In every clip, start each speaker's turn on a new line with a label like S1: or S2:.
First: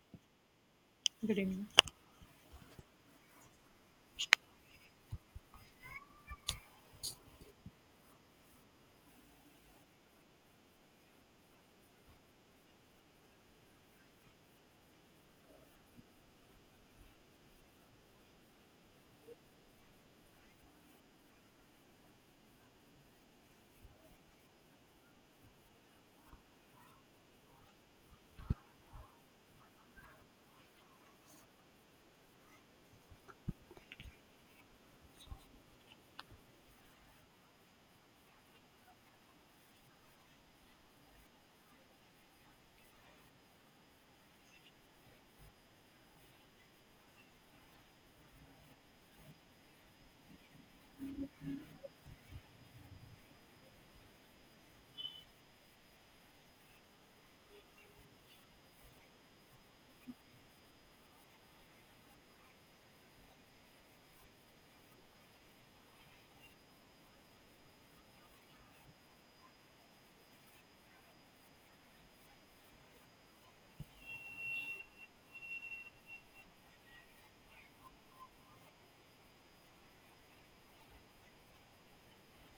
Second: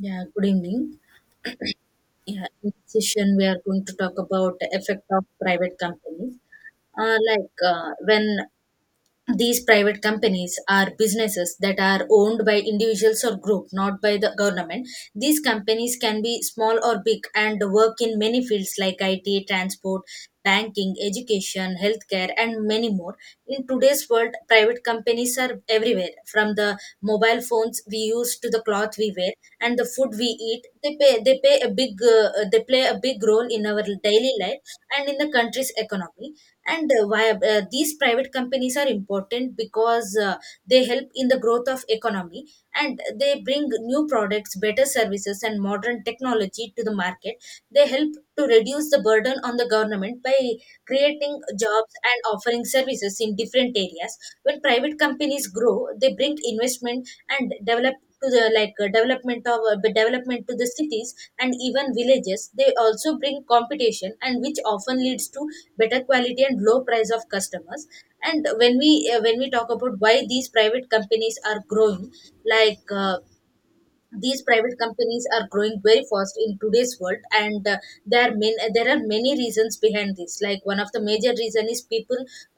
S1: Yeah, good evening.
S2: Good evening.
S1: Yeah, in this session we are going to talk about the effect of private companies. Like when These private companies are businesses that are owned by individuals or group, not by the government. These companies can be small or big and work in many fields like IT, transport, banking, education, healthcare, and many more. In today's world, private companies are everywhere, from the mobile phones we use to the cloth we wear and the food we eat. They play a big role in our daily life and in the country's economy. And why these private companies are important because they help in the growth of economy, and they bring new products, better services, and modern technology to the market. They help to reduce the burden on the government by creating jobs and offering services in different areas. When private companies grow, they bring investment and development to the cities and even villages. They also bring competition, and which often leads to better quality and low price of customers. And when we talk about why these private companies are growing, like uh, these private companies are growing very fast in today's world, and there are many reasons behind this. Like, one of the major reason is people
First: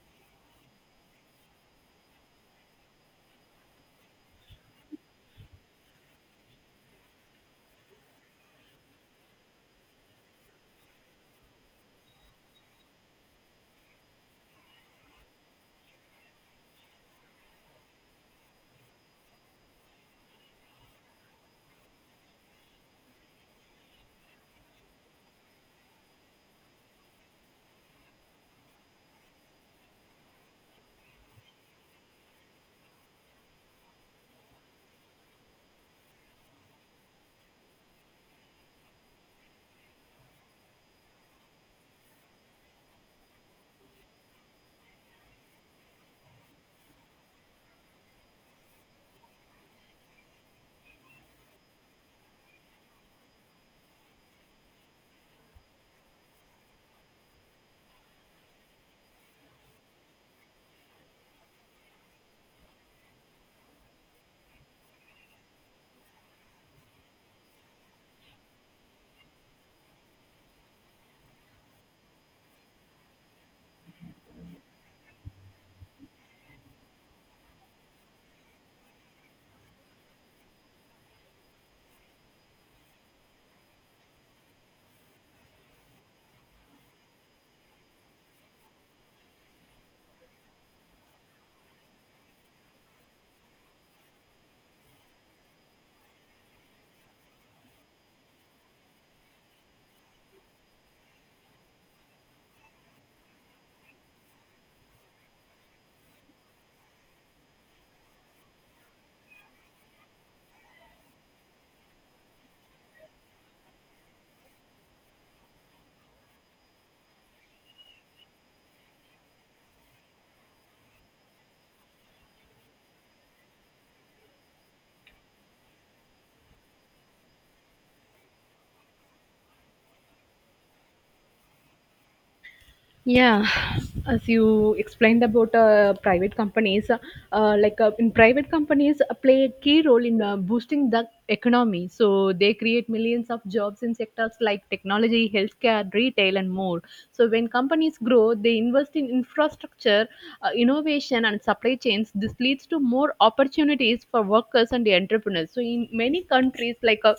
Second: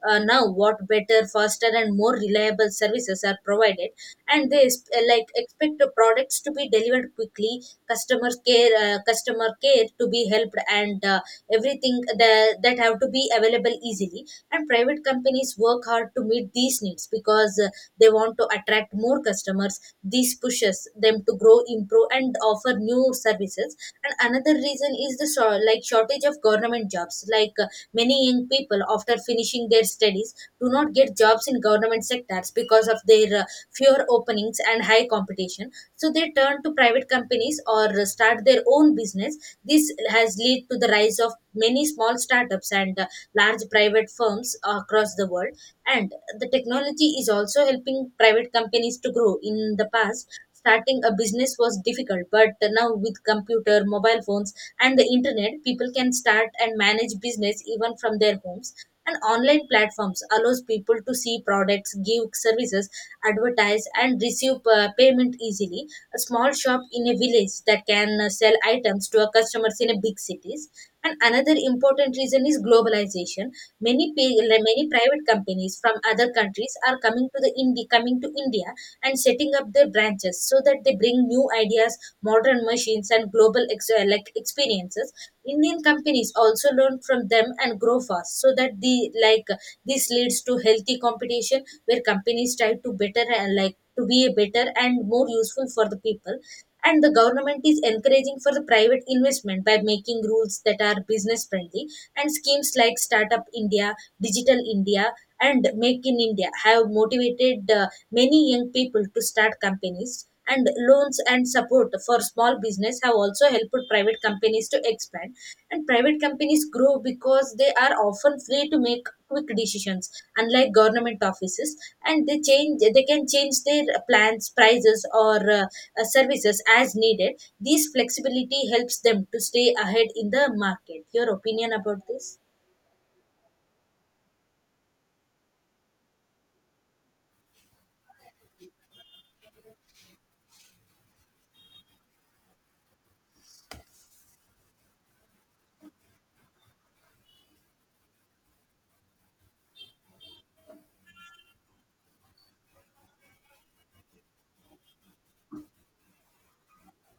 S1: now want better, faster, and more reliable services are provided, and like expect the products to be delivered quickly, customer care to be helped, and everything that have to be available easily. And private companies work hard to meet these needs because they want to attract more customers. This pushes them to grow, improve, and offer new services. And another reason is the shortage of government jobs. Like, many young people after finishing their studies do not get jobs in government sectors because of their fewer openings and high competition. So they turn to private companies or start their own business. This has led to the rise of many small startups and large private firms across the world. And the technology is also helping private companies to grow. In the past, starting a business was difficult, but now with computer, mobile phones, and the internet, people can start and manage business even from their homes. And online platforms allows people to see products, give services, advertise, and receive payment easily. A small shop in a village that can sell items to our customers in a big cities. And another important reason is globalization. Many private companies from other countries are coming to India and setting up their branches, so that they bring new ideas, modern machines, and global experiences. Indian companies also learn from them and grow fast, so that the like this leads to healthy competition, where companies try to be a better and more useful for the people. And the government is encouraging for the private investment by making rules that are business friendly. And schemes like Startup India, Digital India, and Make in India have motivated many young people to start companies. And loans and support for small business have also helped private companies to expand. And private companies grow because they are often free to make quick decisions, unlike government offices. And they can change their plans, prices, or services as needed. This flexibility helps them to stay ahead in the market. Your opinion about this?
S2: Yeah, as you explained about private companies, in private companies play a key role in boosting the economy. So they create millions of jobs in sectors like technology, healthcare, retail, and more. So when companies grow, they invest in infrastructure, innovation, and supply chains. This leads to more opportunities for workers and the entrepreneurs. So in many countries,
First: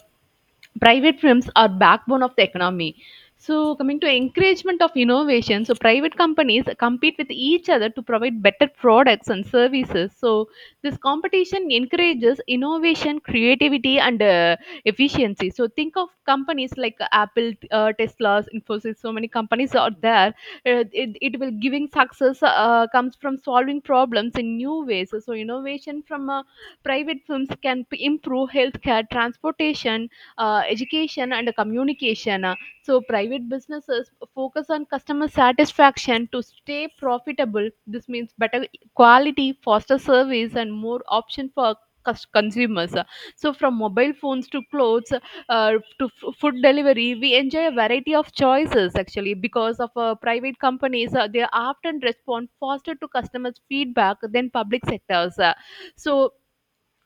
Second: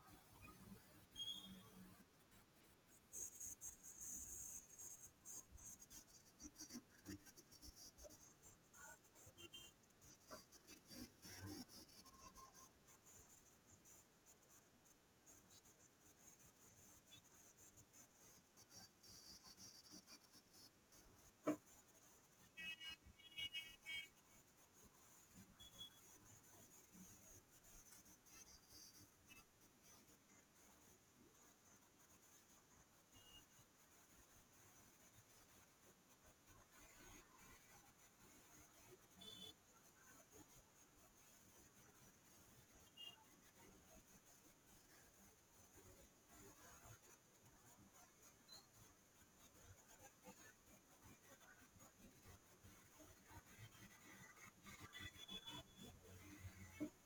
S2: private firms are backbone of the economy. So coming to encouragement of innovation, so private companies compete with each other to provide better products and services, so this competition encourages innovation, creativity, and efficiency. So think of companies like Apple, Teslas, Infosys, so many companies are there. It will giving success comes from solving problems in new ways. So innovation from private firms can improve healthcare, transportation, education, and communication. So private businesses focus on customer satisfaction to stay profitable. This means better quality, faster service, and more option for consumers. So from mobile phones to clothes, food delivery, we enjoy a variety of choices actually because of private companies. They often respond faster to customers' feedback than public sectors. So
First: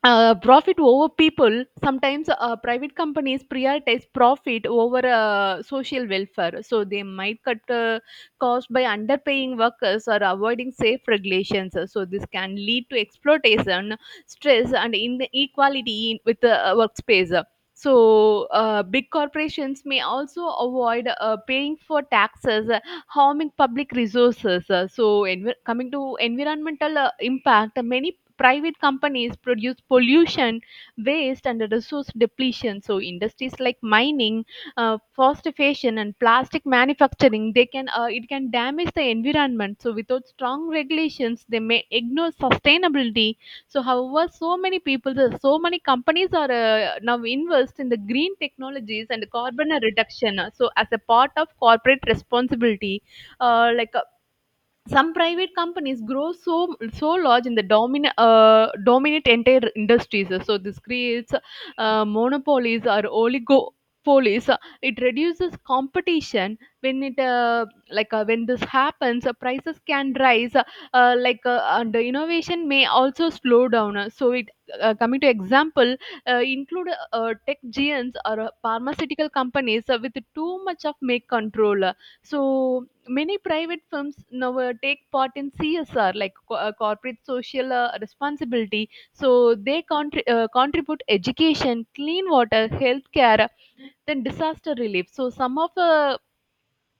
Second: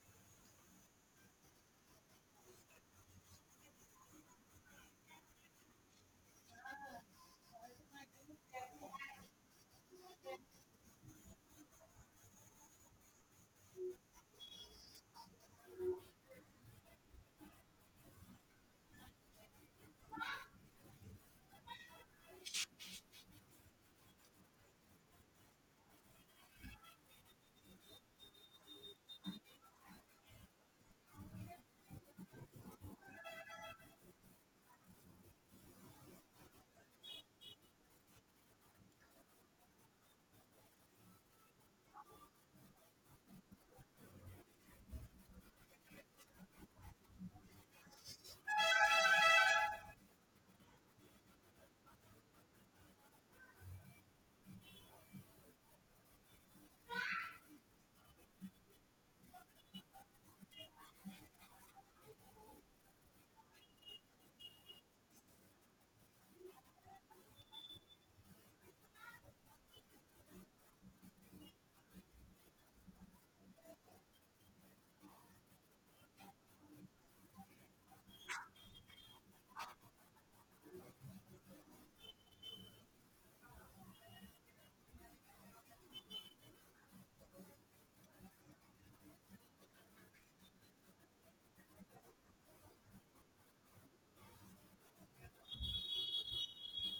S2: Profit over people. Sometimes private companies prioritize profit over social welfare, so they might cut costs by underpaying workers or avoiding safe regulations, so this can lead to exploitation, stress, and inequality with the workspace. So big corporations may also avoid paying for taxes, harming public resources. Coming to environmental impact, many private companies produce pollution, waste, and resource depletion. So industries like mining, fast fashion, and plastic manufacturing, they can it can damage the environment. So without strong regulations, they may ignore sustainability. So however, so many people, so many companies are now invest in the green technologies and carbon reduction. So as a part of corporate responsibility, uh, like some private companies grow so large in the dominate entire industries, so this creates monopolies or oligopolies, it reduces competition. When it like when this happens, prices can rise, and the innovation may also slow down. So it Coming to example, include tech giants or pharmaceutical companies with too much of make control. So many private firms now take part in CSR, corporate social responsibility. So they contribute education, clean water, healthcare, then disaster relief. So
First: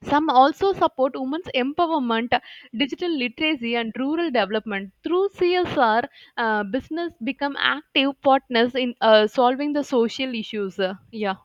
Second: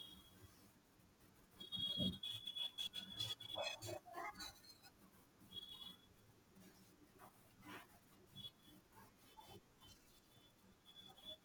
S2: some also support women's empowerment, digital literacy, and rural development. Through CSR, business become active partners in solving the social issues. Yeah.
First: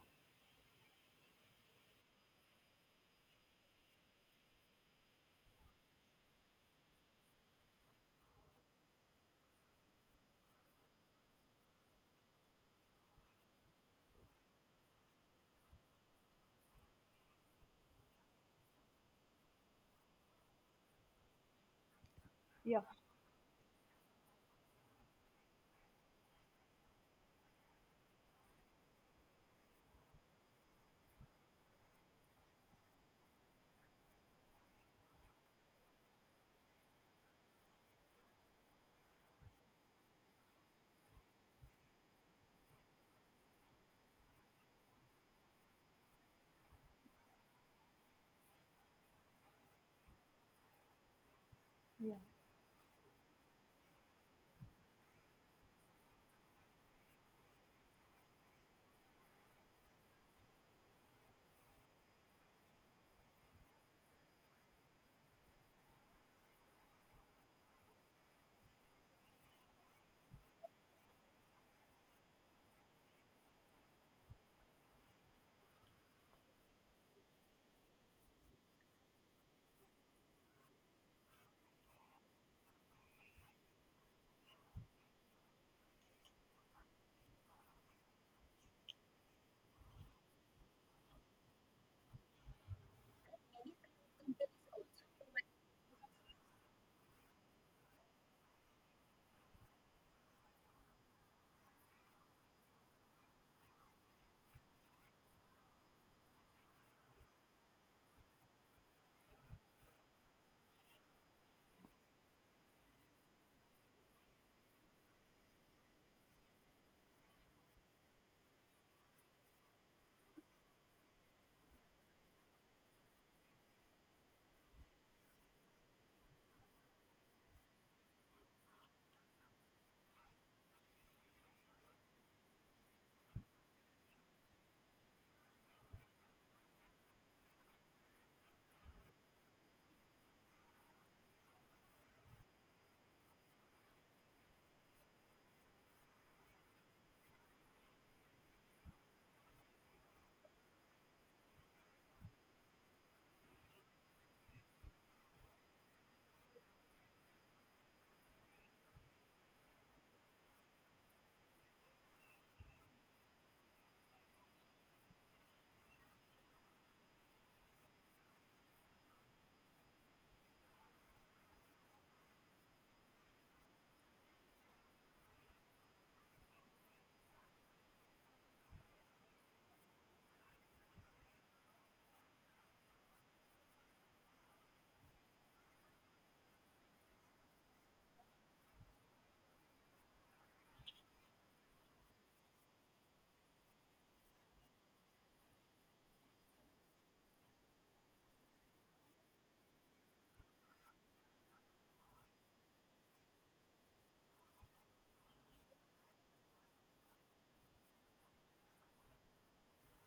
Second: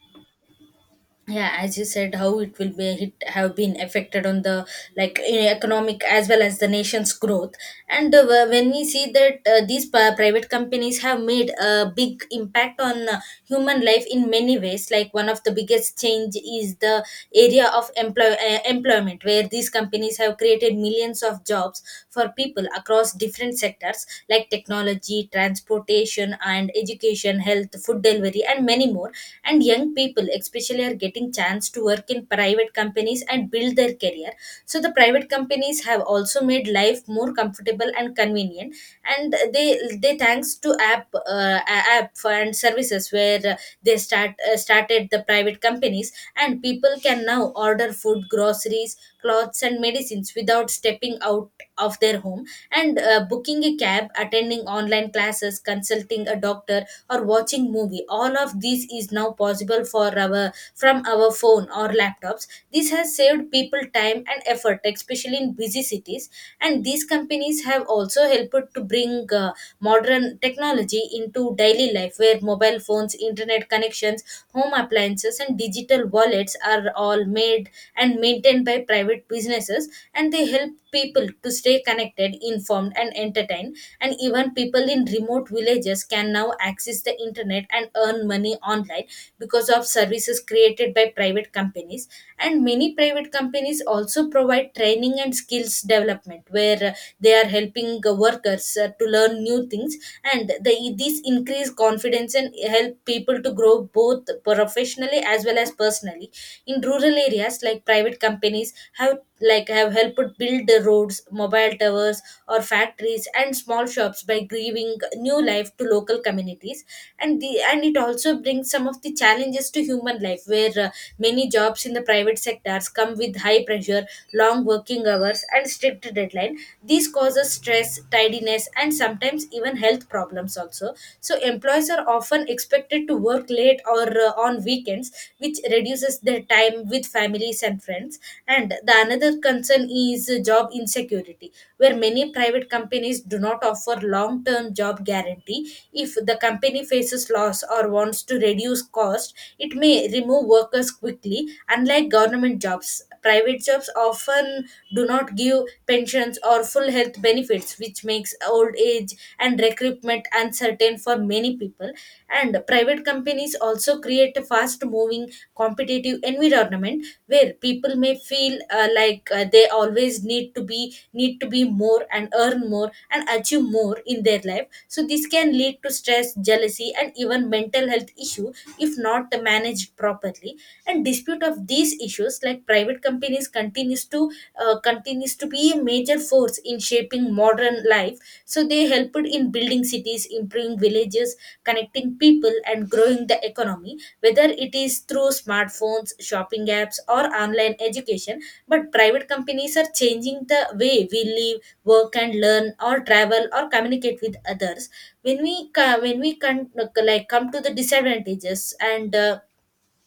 S1: Yeah, as you said how it will be hit have been affected on the economic as well as the nation's growth. And when we see that these private companies have made a big impact on human life in many ways. Like, one of the biggest change is the area of employment, where these companies have created millions of jobs for people
S2: Yeah,
S1: across different sectors like technology, transportation, and education, health, food delivery, and many more. And young people especially are getting chance to work in private companies and build their career. So the private companies have also made life more comfortable and convenient. And they thanks to app for, and services where they start started the private companies, and people can now order food, groceries, clothes, and medicines without stepping out of their home. And booking a cab, attending online classes, consulting a doctor, or watching movie, all of these is now possible for our from our phone or laptops. This has saved people time and effort, especially in busy cities. And these companies have also helped to bring modern technology into daily life, where mobile phones, internet connections, home appliances, and digital wallets are all made and maintained by private businesses. And they help people to stay connected, informed, and entertained. And even people in remote villages can now access the internet and earn money online because of services created by private companies. And many private companies also provide training and skills development, where they are helping workers to learn new things. And these increase confidence and help people to grow both professionally as well as personally. In rural areas, like private companies have helped build the roads, mobile towers, or factories, and small shops by giving new life to local communities. And the and it also brings some of the challenges to human life, where many jobs in the private sectors come with high pressure, long working hours, and strict deadline. These causes stress, tidiness, and sometimes even health problems also. So employees are often expected to work late or on weekends, which reduces their time with families and friends. And the another concern is job insecurity, where many private companies do not offer long term job guarantee. If the company faces loss or wants to reduce cost, it may remove workers quickly. Unlike government jobs, private jobs often do not give pensions or full health benefits, which makes old age and recruitment uncertain for many people. And private companies also create a fast moving competitive environment, where people may feel they always need to be more and earn more and achieve more in their life. So this can lead to stress, jealousy, and even mental health issue if not managed properly. And dispute of these issues, like private companies continues to be a major force in shaping modern life. So they helped in building cities, improving villages, connecting people, and growing the economy. Whether it is through smartphones, shopping apps, or online education, but private companies are changing the way we live, work, and learn, or travel, or communicate with others. When we can like come to the disadvantages, and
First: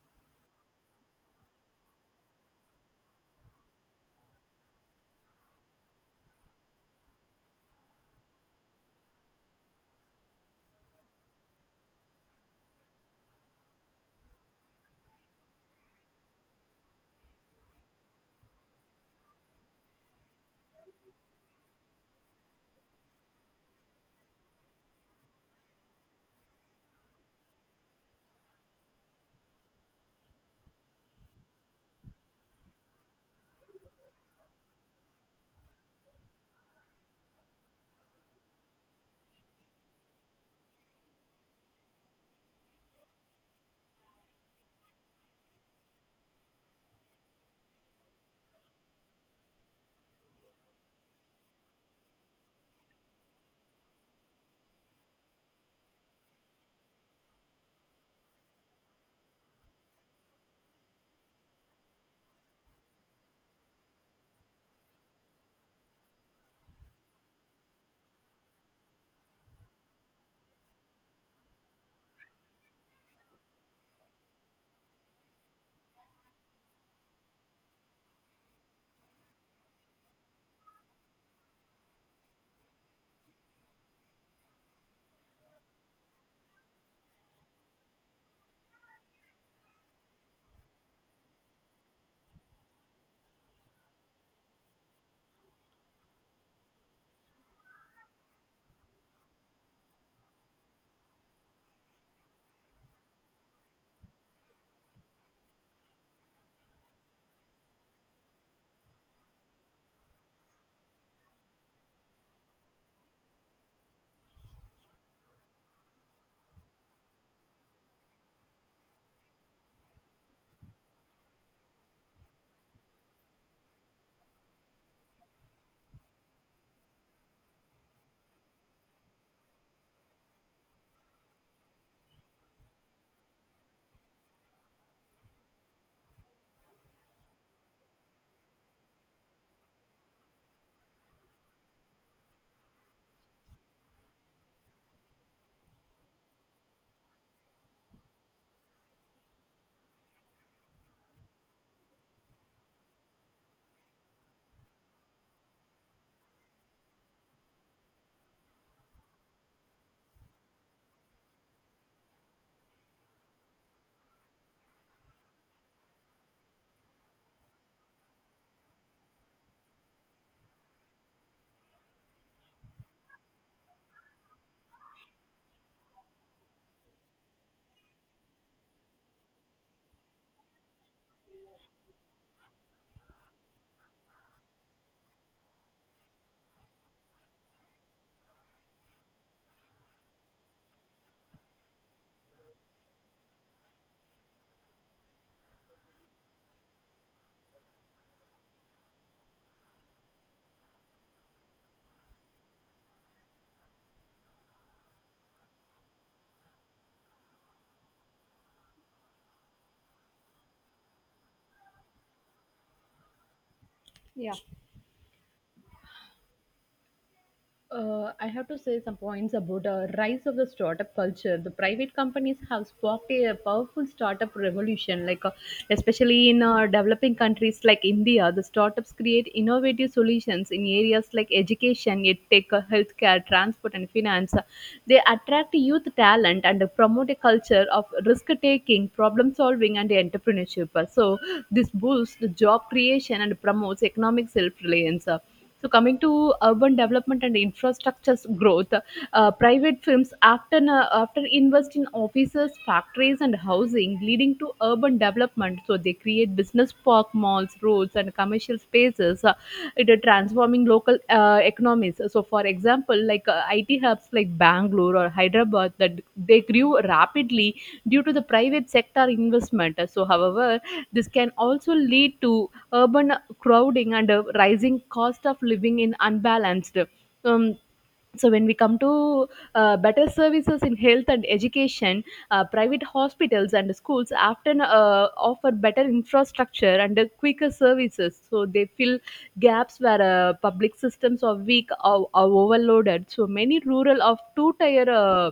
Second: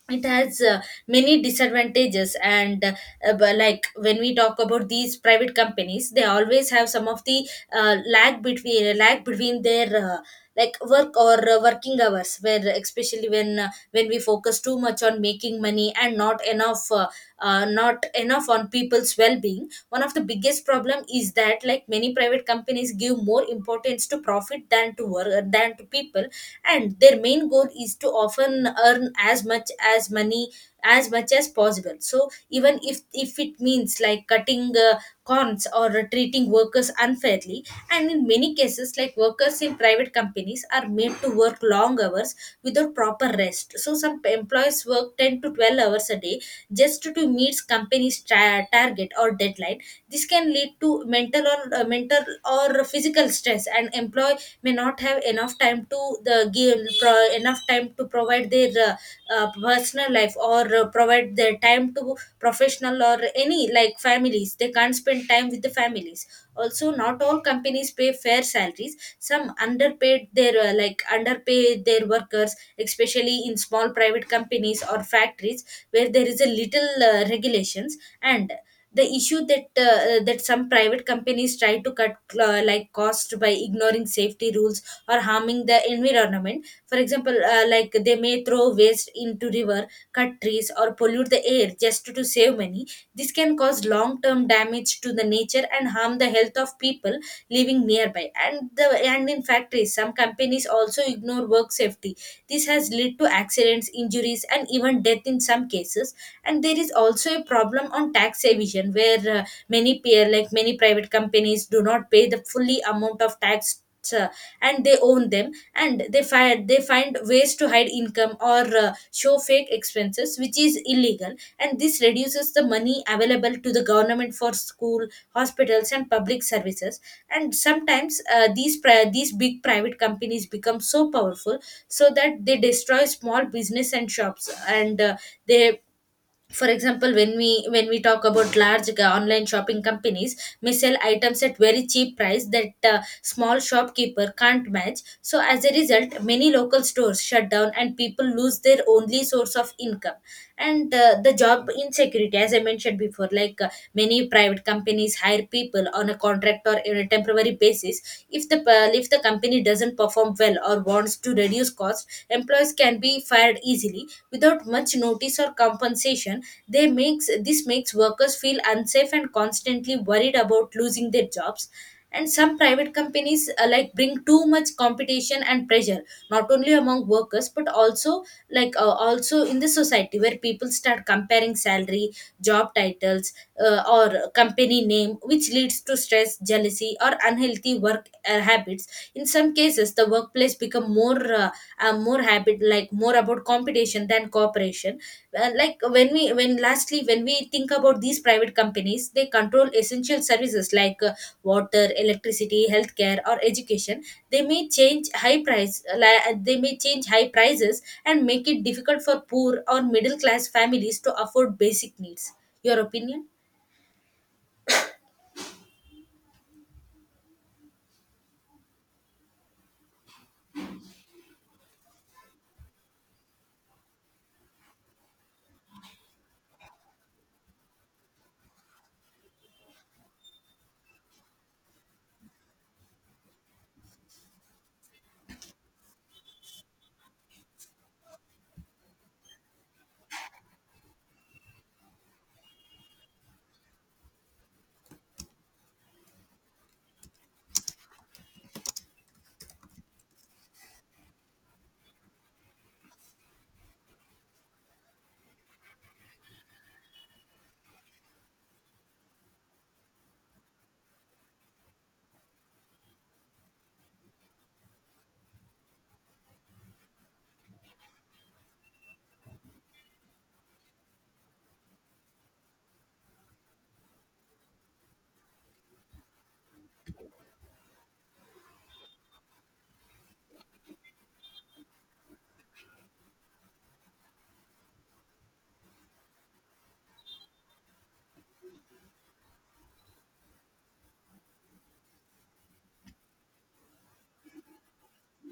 S1: it has many disadvantages, and but like when we talk about these private companies, they always have some of the lag between their uh, like work or working hours, where especially when we focus too much on making money and not enough on people's well-being. One of the biggest problem is that, like, many private companies give more importance to profit than to work, than to people, and their main goal is to often earn as much as money as much as possible. So even if it means like cutting cons or treating workers unfairly. And in many cases, like, workers in private companies are made to work long hours without proper rest. So some employees work 10 to 12 hours a day just to meet company's target or deadline. This can lead to mental or physical stress, and employee may not have enough time to provide their personal life, or provide their time to professional, or any like families, they can't spend time with the families. Also, not all companies pay fair salaries. Some underpaid their uh, like underpay their workers, especially in small private companies or factories, where there is a little regulations. And the issue that some private companies try to cut cost by ignoring safety rules or harming the environment. For example, like they may throw waste into river, cut trees, or pollute the air just to save money. This can cause long term damage to the nature and harm the health of people living nearby. And the and in factories, some companies also ignore work safety. This has led to accidents, injuries, and even death in some cases. And there is also a problem on tax evasion, where many peer like many private companies do not Pay the fully amount of tax. uh, and they own them and they find ways to hide income or show fake expenses, which is illegal, and this reduces the money available to the government for school, hospitals, and public services. And sometimes these big private companies become so powerful so that they destroy small business and shops, and they for example, when we talk about online shopping companies may sell items at very cheap price that small shopkeeper can't match. So as a result, many local stores shut down and people lose their only source of income. And the job insecurity, as I mentioned before, like, many private companies hire people on a contract or in a temporary basis. If the company doesn't perform well or wants to reduce cost, employees can be fired easily without much notice or compensation. They makes this makes workers feel unsafe and constantly worried about losing their jobs. And some private companies, like, bring too much competition and pressure, not only among workers but also, like, also in the society, where people start comparing salary, job titles, or company name, which leads to stress, jealousy, or unhealthy work habits. In some cases the workplace become more more habit, like more about competition than cooperation. Like, when we when lastly when we think about these private companies, they control essential services like, water, electricity, healthcare, or education. They may change high they may change high prices and make it difficult for poor or middle class families to afford basic needs. Your opinion.
S2: yeah. I have to say some points about the rise of the startup culture. The private companies have sparked a powerful startup revolution, especially in developing countries like India. The startups create innovative solutions in areas like education, yet tech, healthcare, transport, and finance. They attract youth talent and promote a culture of risk taking, problem solving, and entrepreneurship. So this boosts the job creation and promotes economic self reliance. So coming to urban development and infrastructure's growth, private firms often after invest in offices, factories, and housing, leading to urban development. So they create business park, malls, roads, and commercial spaces. It Transforming local economies. So for example, IT hubs like Bangalore or Hyderabad, that they grew rapidly due to the private sector investment. So however, this can also lead to urban crowding and a rising cost of living in unbalanced. um, so when we come to better services in health and education, private hospitals and schools often offer better infrastructure and quicker services, so they fill gaps where public systems are weak or overloaded. So many rural of two tier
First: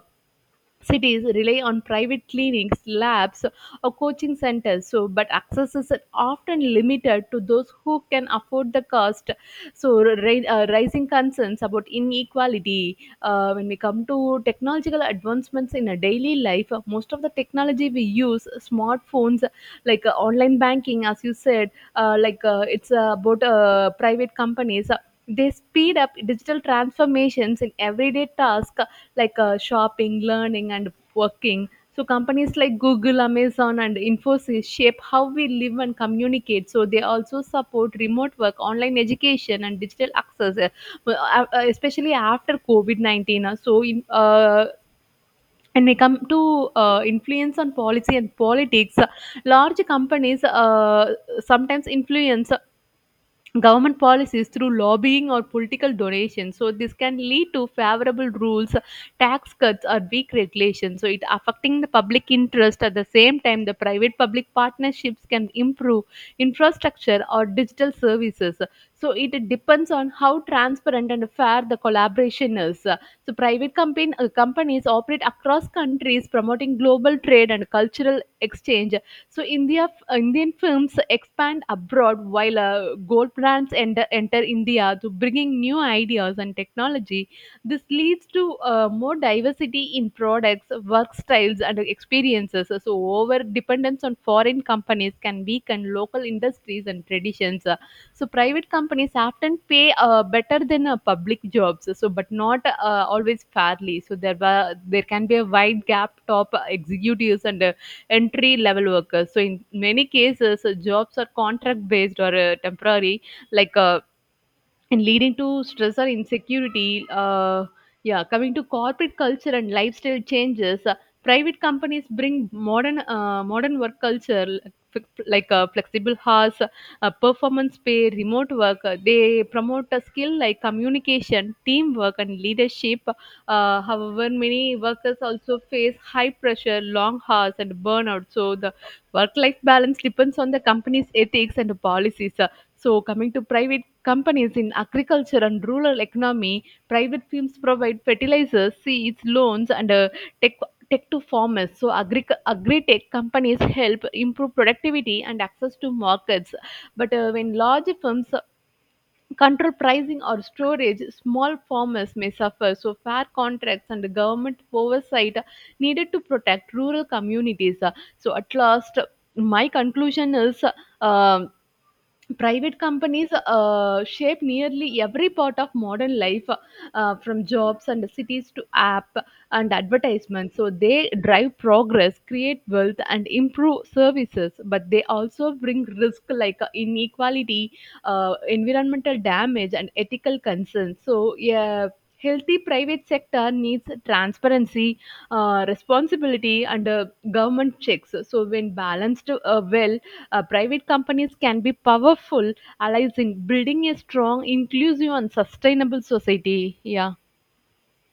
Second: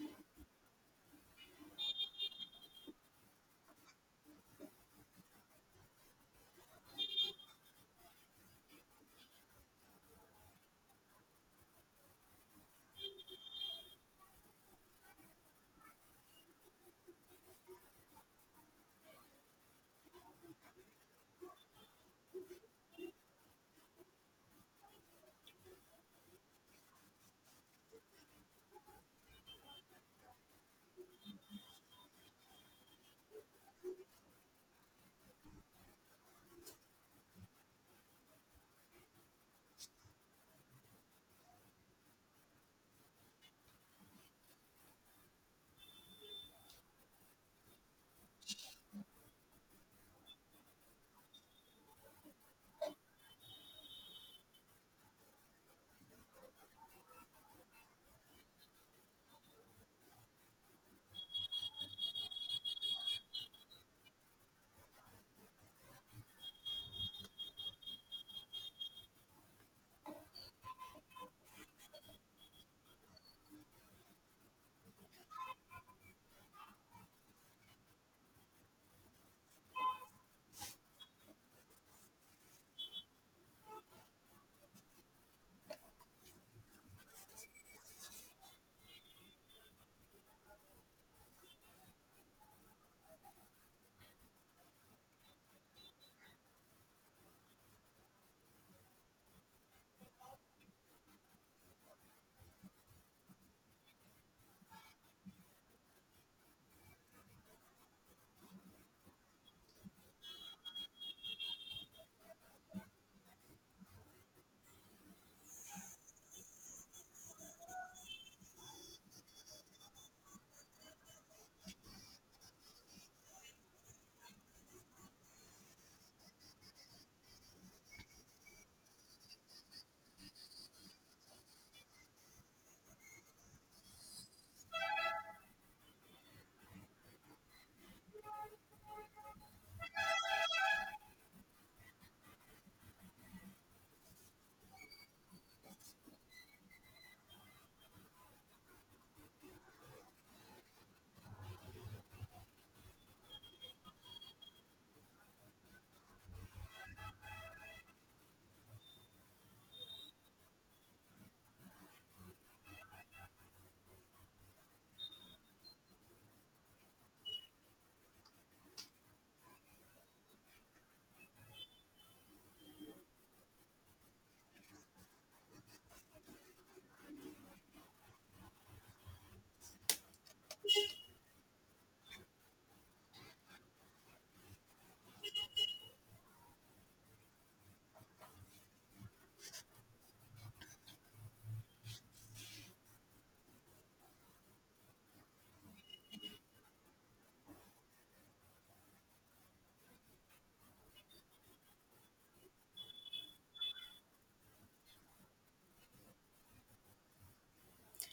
S2: cities rely on private clinics, labs, or coaching centers, so but access is often limited to those who can afford the cost, so rising concerns about inequality. When we come to technological advancements in a daily life, most of the technology we use, smartphones, online banking, as you said, like it's about private companies they speed up digital transformations in everyday tasks like shopping, learning, and working. So companies like Google, Amazon, and Infosys shape how we live and communicate. So they also support remote work, online education, and digital access, especially after COVID-19. And when it come to influence on policy and politics, large companies sometimes influence government policies through lobbying or political donations. So this can lead to favorable rules, tax cuts, or weak regulations, so it affecting the public interest. At the same time, the private-public partnerships can improve infrastructure or digital services. So it depends on how transparent and fair the collaboration is. So companies operate across countries, promoting global trade and cultural exchange. So India, Indian films expand abroad while gold brands enter India to bringing new ideas and technology. This leads to more diversity in products, work styles, and experiences. So over dependence on foreign companies can weaken local industries and traditions. So private companies often pay better than public jobs. So but not always fairly. So there can be a wide gap top executives and entry-level workers. So in many cases, jobs are contract-based or temporary, like uh, and leading to stress or insecurity. Yeah, coming to corporate culture and lifestyle changes, private companies bring modern work culture flexible hours, performance pay, remote work. They promote a skill like communication, teamwork, and leadership. However, many workers also face high pressure, long hours, and burnout. So the work-life balance depends on the company's ethics and policies. So coming to private companies in agriculture and rural economy, private firms provide fertilizers, seeds, loans, and tech, tech to farmers. So, agri-tech companies help improve productivity and access to markets. But when large firms control pricing or storage, small farmers may suffer. So, fair contracts and government oversight needed to protect rural communities. So, at last, my conclusion is. um Private companies shape nearly every part of modern life, from jobs and cities to app and advertisements. So they drive progress, create wealth, and improve services, but they also bring risk like inequality, environmental damage, and ethical concerns. So yeah, healthy private sector needs transparency, responsibility, and government checks. So when balanced well, private companies can be powerful allies in building a strong, inclusive, and sustainable society. Yeah.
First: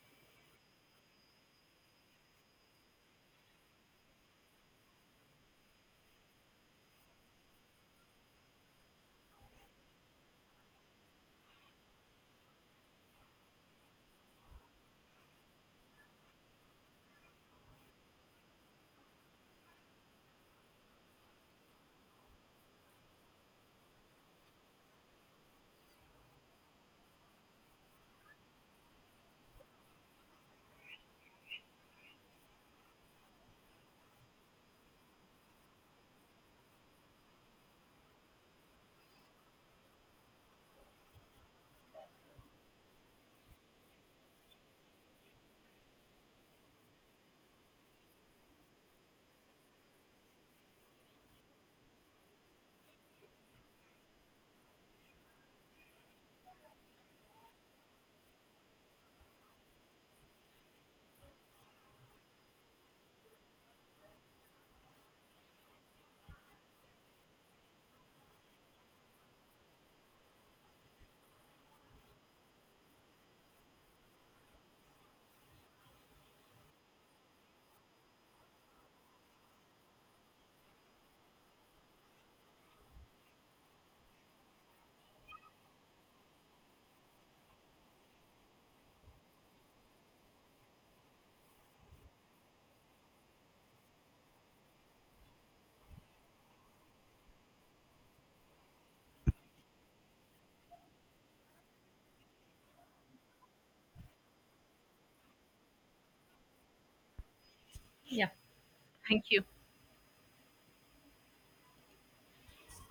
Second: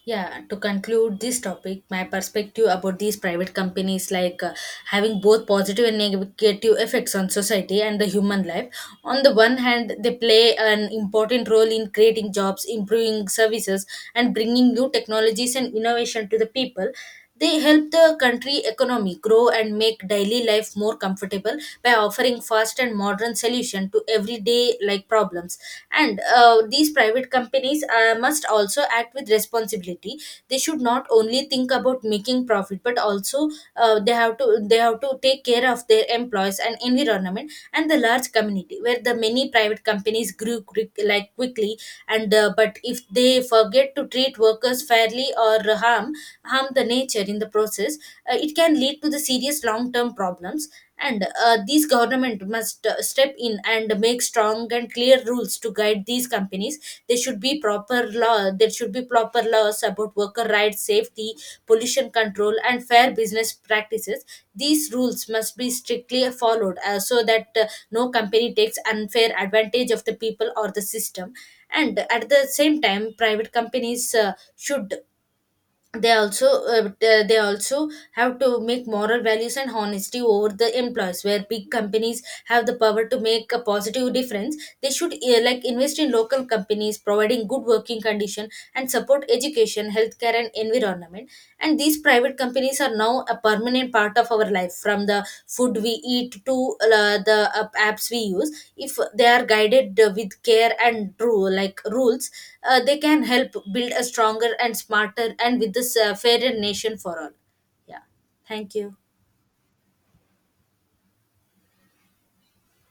S1: Yeah, to conclude this topic, my perspective about these private companies, like, having both positive and negative effects on society and the human life. On the one hand, they play an important role in creating jobs, improving services, and bringing new technologies and innovation to the people. They help the country economy grow and make daily life more comfortable by offering fast and modern solution to everyday like problems. And these private companies must also act with responsibility. They should not only think about making profit, but also, they have to take care of their employees and environment and the large community, where the many private companies grew quick, like quickly. And but if they forget to treat workers fairly or harm, harm the nature in the process, it can lead to the serious long-term problems. And these government must step in and make strong and clear rules to guide these companies. There should be proper law. There should be proper laws about worker rights, safety, pollution control, and fair business practices. These rules must be strictly followed, so that no company takes unfair advantage of the people or the system. And at the same time, private companies should, they also uh, uh, they also have to make moral values and honesty over the employees, where big companies have the power to make a positive difference. They should, like, invest in local companies, providing good working condition and support education, healthcare, and environment. And these private companies are now a permanent part of our life, from the food we eat to the apps we use. If they are guided with care and true like rules, they can help build a stronger and smarter, and with this, fairer nation for all. Yeah,
S2: Yeah.
S1: thank you.
S2: Thank you.